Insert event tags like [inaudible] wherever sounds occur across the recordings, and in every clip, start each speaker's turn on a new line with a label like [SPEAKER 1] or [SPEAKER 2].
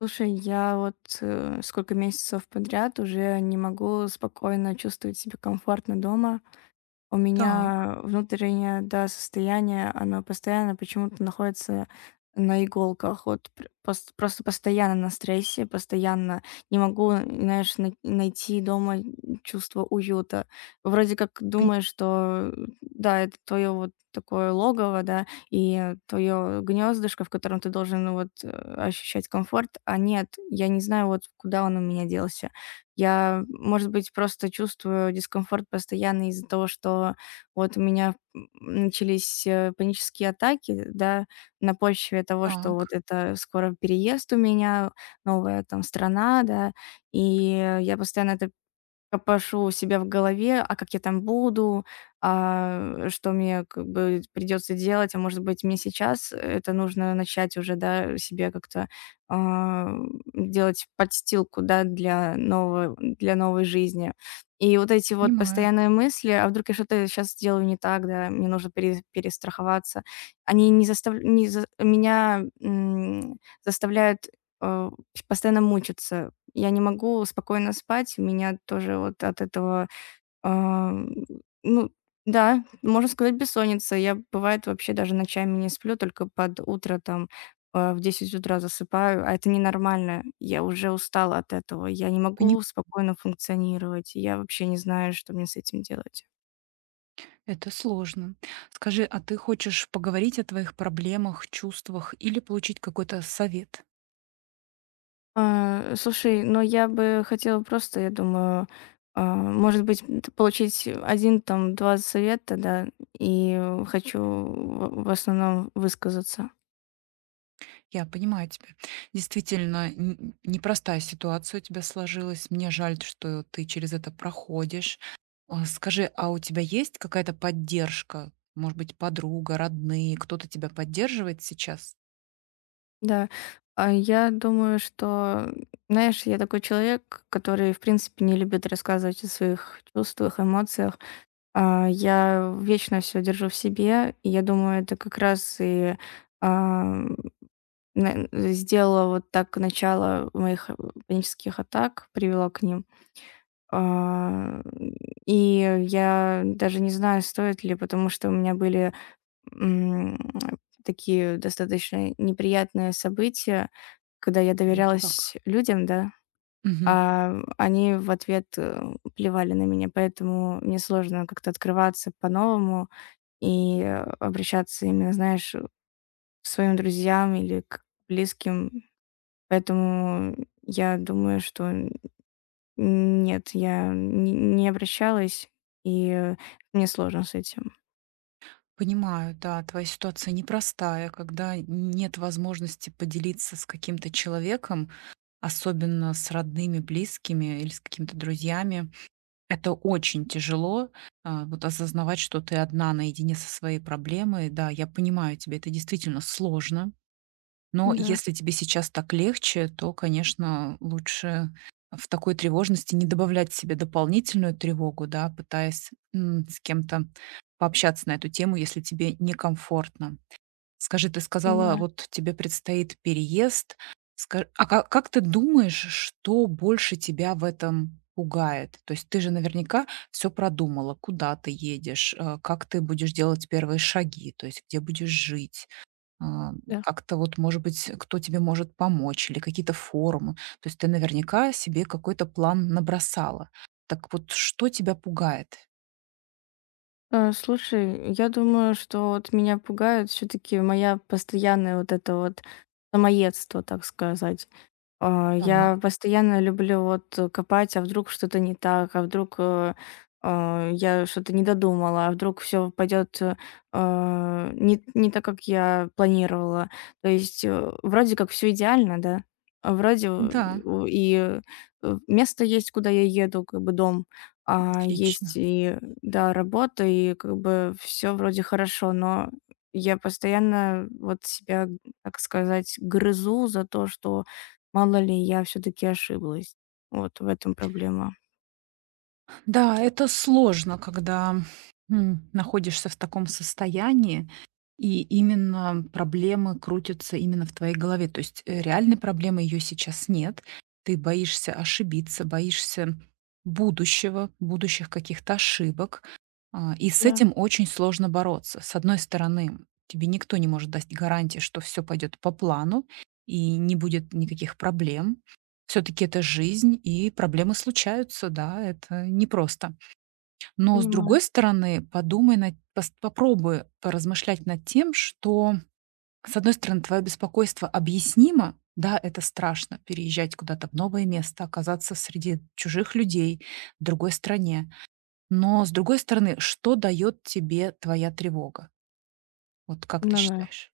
[SPEAKER 1] Слушай, я вот сколько месяцев подряд уже не могу спокойно чувствовать себя комфортно дома. У
[SPEAKER 2] Так,
[SPEAKER 1] меня внутреннее, да, состояние, оно постоянно почему-то находится на иголках. Вот просто постоянно на стрессе, постоянно не могу, знаешь, найти дома чувство уюта. Вроде как думаешь, что да, это твое вот такое логово, да, и твое гнездышко, в котором ты должен ощущать комфорт, а нет, я не знаю, вот куда он у меня делся. Я, может быть, просто чувствую дискомфорт постоянно из-за того, что вот у меня начались панические атаки, да, на почве того, что вот
[SPEAKER 2] так,
[SPEAKER 1] это скоро переезд у меня, новая там страна, да, и я постоянно это копошу у себя в голове, а как я там буду, а что мне как бы придется делать, а может быть, мне сейчас это нужно начать уже, да, себе как-то а, делать подстилку, да, для нового, для новой жизни. И вот эти вот
[SPEAKER 2] понимаю.
[SPEAKER 1] постоянные мысли, а вдруг я что-то сейчас сделаю не так, да, мне нужно перестраховаться, они не заставляют, не за- меня м, заставляют э, постоянно мучиться, я не могу спокойно спать, у меня тоже вот от этого, ам, ну да, можно сказать, бессонница. Я, бывает, вообще даже ночами не сплю, только под утро там, а в 10 утра засыпаю, а это ненормально. Я уже устала от этого, я не
[SPEAKER 2] Пони
[SPEAKER 1] могу спокойно функционировать, я вообще не знаю, что мне с этим делать.
[SPEAKER 2] Это сложно. Скажи, а ты хочешь поговорить о твоих проблемах, чувствах или получить какой-то совет?
[SPEAKER 1] Слушай, но я бы хотела просто, я думаю, а, может быть, м, т- получить один там, 2 совета, да, и хочу в основном высказаться.
[SPEAKER 2] Я понимаю тебя. Действительно, непростая ситуация у тебя сложилась. Мне жаль, что ты через это проходишь. А, Скажи, а у тебя есть какая-то поддержка? Может быть, подруга, родные, кто-то тебя поддерживает сейчас?
[SPEAKER 1] Да. Я думаю, что, знаешь, я такой человек, который, в принципе, не любит рассказывать о своих чувствах, эмоциях. Я вечно все держу в себе, и я думаю, это как раз и а, сделала вот так начало моих панических атак, привела к ним. А, И я даже не знаю, стоит ли, потому что у меня были м, такие достаточно неприятные события, когда я
[SPEAKER 2] Вот как?
[SPEAKER 1] доверялась людям, да,
[SPEAKER 2] Мгм.
[SPEAKER 1] а они в ответ плевали на меня, поэтому мне сложно как-то открываться по-новому и обращаться именно, знаешь, к своим друзьям или к близким. Поэтому я думаю, что н нет, я не обращалась, и мне сложно с этим.
[SPEAKER 2] Понимаю, да, твоя ситуация непростая, когда нет возможности поделиться с каким-то человеком, особенно с родными, близкими или с какими-то друзьями. Это очень тяжело, вот осознавать, что ты одна наедине со своей проблемой. Да, я понимаю тебя, это действительно сложно. Но
[SPEAKER 1] Да.
[SPEAKER 2] если тебе сейчас так легче, то, конечно, лучше в такой тревожности не добавлять себе дополнительную тревогу, да, пытаясь с кем-то пообщаться на эту тему, если тебе некомфортно. Скажи, ты сказала,
[SPEAKER 1] Понимаю,
[SPEAKER 2] вот тебе предстоит переезд. Как ты думаешь, что больше тебя в этом пугает? То есть ты же наверняка все продумала, куда ты едешь, как ты будешь делать первые шаги, то есть где будешь жить, а,
[SPEAKER 1] да.
[SPEAKER 2] как-то вот, может быть, кто тебе может помочь или какие-то форумы. То есть ты наверняка себе какой-то план набросала. Так вот, что тебя пугает?
[SPEAKER 1] Слушай, я думаю, что вот меня пугает все таки моя постоянная вот это вот самоедство, так сказать. Я
[SPEAKER 2] Так,
[SPEAKER 1] постоянно люблю вот, копать, а вдруг что-то не так, а вдруг, я что-то не додумала, а вдруг все пойдет не так, как я планировала. То есть, вроде как все идеально, да, а вроде,
[SPEAKER 2] да,
[SPEAKER 1] место есть, куда я еду, как бы дом, а есть
[SPEAKER 2] отлично.
[SPEAKER 1] и, да, работа, и как бы все вроде хорошо, но я постоянно вот себя, так сказать, грызу за то, что мало ли, я все таки ошиблась. Вот в этом проблема.
[SPEAKER 2] Да, это сложно, когда находишься в таком состоянии, и именно проблемы крутятся именно в твоей голове. То есть, реальной проблемы ее сейчас нет. Ты боишься ошибиться, боишься будущего, будущих каких-то ошибок. И с
[SPEAKER 1] Да,
[SPEAKER 2] этим очень сложно бороться. С одной стороны, тебе никто не может дать гарантии, что все пойдет по плану и не будет никаких проблем, все таки это жизнь, и проблемы случаются, да, это непросто. Но, с
[SPEAKER 1] понимаю.
[SPEAKER 2] другой стороны, подумай над пос попробуй поразмышлять над тем, что, с одной стороны, твое беспокойство объяснимо. Да, это страшно — переезжать куда-то в новое место, оказаться среди чужих людей, в другой стране. Но, с другой стороны, что дает тебе твоя тревога? Вот как ты
[SPEAKER 1] Ну да.
[SPEAKER 2] считаешь?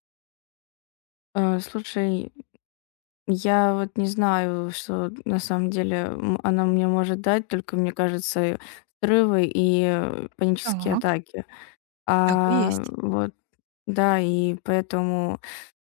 [SPEAKER 1] Слушай, я вот не знаю, что на самом деле, она мне может дать, только, мне кажется, срывы и, панические
[SPEAKER 2] Так,
[SPEAKER 1] атаки.
[SPEAKER 2] так и
[SPEAKER 1] А,
[SPEAKER 2] есть.
[SPEAKER 1] вот да, и поэтому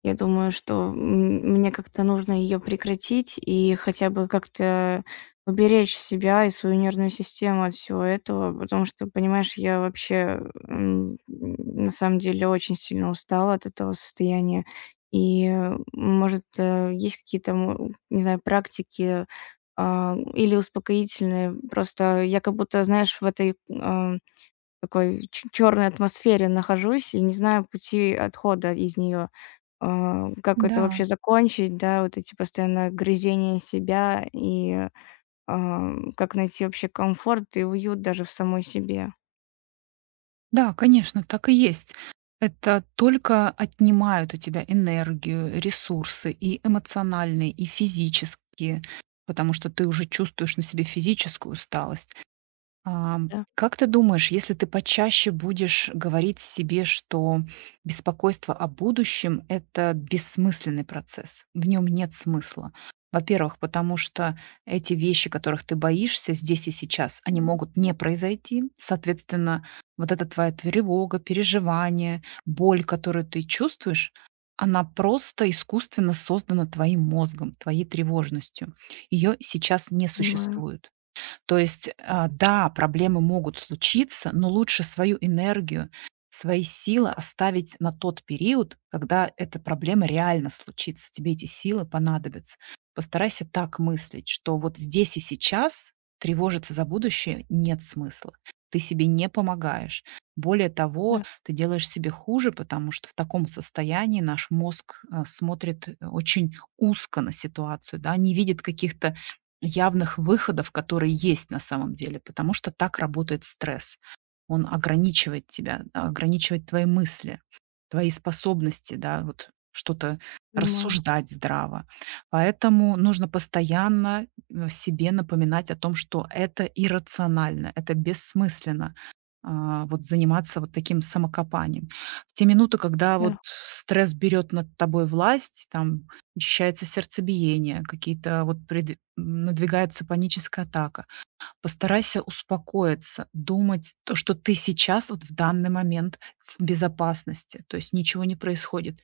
[SPEAKER 1] я думаю, что мне как-то нужно ее прекратить и хотя бы как-то уберечь себя и свою нервную систему от всего этого, потому что, понимаешь, я вообще на самом деле очень сильно устала от этого состояния. И, может, есть какие-то, не знаю, практики или успокоительные. Просто я как будто, знаешь, в этой такой ч черной атмосфере нахожусь и не знаю пути отхода из нее. Как это
[SPEAKER 2] Да.
[SPEAKER 1] вообще закончить, да, вот эти постоянно грызения себя и как найти вообще комфорт и уют даже в самой себе.
[SPEAKER 2] Да, конечно, так и есть. Это только отнимают у тебя энергию, ресурсы и эмоциональные, и физические, потому что ты уже чувствуешь на себе физическую усталость.
[SPEAKER 1] Да,
[SPEAKER 2] Как ты думаешь, если ты почаще будешь говорить себе, что беспокойство о будущем — это бессмысленный процесс, в нем нет смысла? Во-первых, потому что эти вещи, которых ты боишься здесь и сейчас, они могут не произойти. Соответственно, вот эта твоя тревога, переживание, боль, которую ты чувствуешь, она просто искусственно создана твоим мозгом, твоей тревожностью. Ее сейчас не
[SPEAKER 1] понимаю.
[SPEAKER 2] существует. То есть, да, проблемы могут случиться, но лучше свою энергию, свои силы оставить на тот период, когда эта проблема реально случится. Тебе эти силы понадобятся. Постарайся так мыслить, что вот здесь и сейчас тревожиться за будущее нет смысла. Ты себе не помогаешь. Более того,
[SPEAKER 1] Да,
[SPEAKER 2] ты делаешь себе хуже, потому что в таком состоянии наш мозг смотрит очень узко на ситуацию, да, не видит каких-то явных выходов, которые есть на самом деле, потому что так работает стресс. Он ограничивает тебя, ограничивает твои мысли, твои способности, да, вот что-то
[SPEAKER 1] понимаю.
[SPEAKER 2] рассуждать здраво. Поэтому нужно постоянно, себе напоминать о том, что это иррационально, это бессмысленно, вот заниматься вот таким самокопанием. В те минуты, когда вот
[SPEAKER 1] Да,
[SPEAKER 2] стресс берет над тобой власть, там учащается сердцебиение, какие-то вот надвигается паническая атака, постарайся успокоиться, думать то, что ты сейчас, вот в данный момент, в безопасности, то есть ничего не происходит.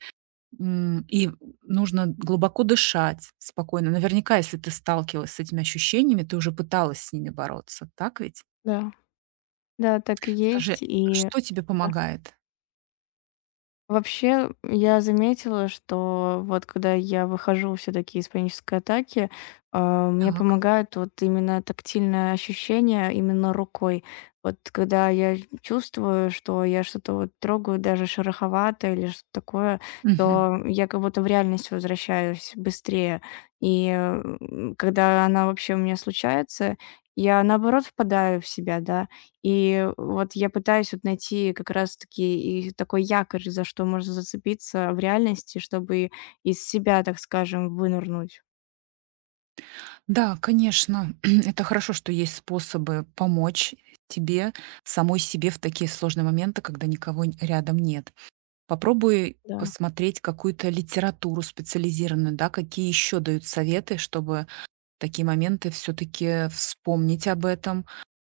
[SPEAKER 2] И нужно глубоко дышать спокойно. Наверняка, если ты сталкивалась с этими ощущениями, ты уже пыталась с ними бороться, так ведь?
[SPEAKER 1] да. Да, так и
[SPEAKER 2] Скажи,
[SPEAKER 1] есть. И
[SPEAKER 2] что тебе
[SPEAKER 1] да.
[SPEAKER 2] помогает?
[SPEAKER 1] Вообще, я заметила, что вот когда я выхожу все таки из панической атаки, мне
[SPEAKER 2] Так.
[SPEAKER 1] помогает вот именно тактильное ощущение именно рукой. Вот когда я чувствую, что я что-то вот трогаю, даже шероховатое или что-то такое,
[SPEAKER 2] Мгм.
[SPEAKER 1] то я как будто в реальность возвращаюсь быстрее. И, когда она вообще у меня случается, я наоборот впадаю в себя, да. И вот я пытаюсь вот найти как раз-таки и такой якорь, за что можно зацепиться в реальности, чтобы из себя, так скажем, вынырнуть.
[SPEAKER 2] Да, конечно, [clears throat] это хорошо, что есть способы помочь тебе, самой себе в такие сложные моменты, когда никого рядом нет. Попробуй
[SPEAKER 1] Да,
[SPEAKER 2] посмотреть какую-то литературу специализированную, да, какие еще дают советы, чтобы в такие моменты все-таки вспомнить об этом,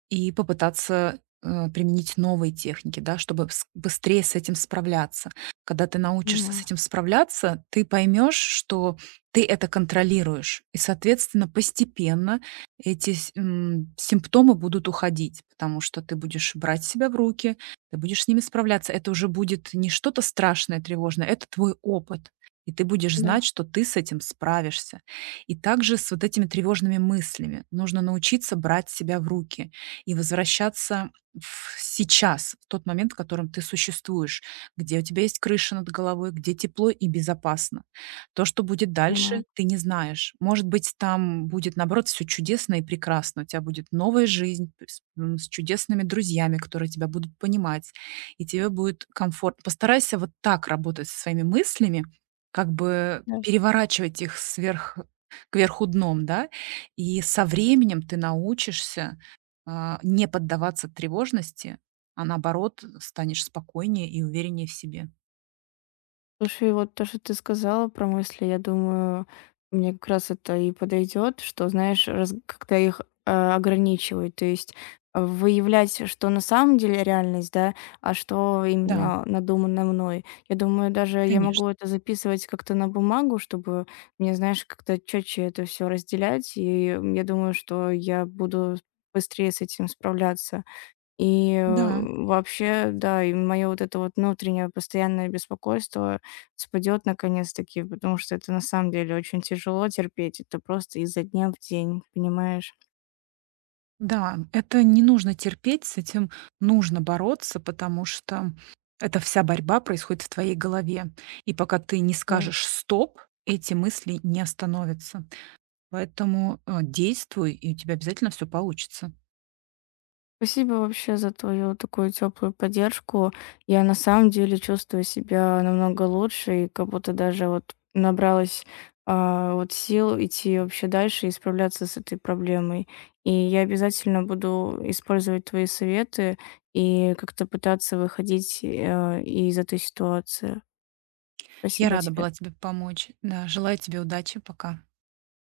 [SPEAKER 2] и попытаться, применить новые техники, да, чтобы вс быстрее с этим справляться. Когда ты научишься с
[SPEAKER 1] понимаю.
[SPEAKER 2] этим справляться, ты поймешь, что ты это контролируешь. И, соответственно, постепенно эти симптомы будут уходить, потому что ты будешь брать себя в руки, ты будешь с ними справляться. Это уже будет не что-то страшное, тревожное, это твой опыт. И ты будешь
[SPEAKER 1] Да,
[SPEAKER 2] знать, что ты с этим справишься. И также с вот этими тревожными мыслями нужно научиться брать себя в руки и возвращаться в сейчас, в тот момент, в котором ты существуешь, где у тебя есть крыша над головой, где тепло и безопасно. То, что будет дальше,
[SPEAKER 1] понимаю.
[SPEAKER 2] ты не знаешь. Может быть, там будет, наоборот, все чудесно и прекрасно. У тебя будет новая жизнь с с чудесными друзьями, которые тебя будут понимать, и тебе будет комфортно. Постарайся вот так работать со своими мыслями, как бы
[SPEAKER 1] Да.
[SPEAKER 2] переворачивать их сверх кверху дном, да, и со временем ты научишься не поддаваться тревожности, а наоборот, станешь спокойнее и увереннее в себе.
[SPEAKER 1] Слушай, вот то, что ты сказала про мысли, я думаю, мне как раз это и подойдет, что, знаешь, как-то их ограничивают, то есть выявлять, что на самом деле реальность, да, а что
[SPEAKER 2] Да,
[SPEAKER 1] именно надумано мной. Я думаю, даже я могу
[SPEAKER 2] конечно.
[SPEAKER 1] это записывать как-то на бумагу, чтобы мне, знаешь, как-то четче это все разделять, и я думаю, что я буду быстрее с этим справляться. И,
[SPEAKER 2] Да,
[SPEAKER 1] вообще, да, и мое вот это вот внутреннее постоянное беспокойство спадет наконец-таки, потому что это на самом деле очень тяжело терпеть. Это просто изо дня в день, понимаешь?
[SPEAKER 2] да, это не нужно терпеть, с этим нужно бороться, потому что эта вся борьба происходит в твоей голове. И пока ты не скажешь «стоп», эти мысли не остановятся. Поэтому действуй, и у тебя обязательно все получится.
[SPEAKER 1] Спасибо вообще за твою такую теплую поддержку. Я на самом деле чувствую себя намного лучше и как будто даже вот набралась вот сил идти вообще дальше и справляться с этой проблемой. И я обязательно буду использовать твои советы и как-то пытаться выходить из этой ситуации.
[SPEAKER 2] Я
[SPEAKER 1] Спасибо
[SPEAKER 2] рада
[SPEAKER 1] тебе.
[SPEAKER 2] была тебе помочь. Да, желаю тебе удачи. Пока.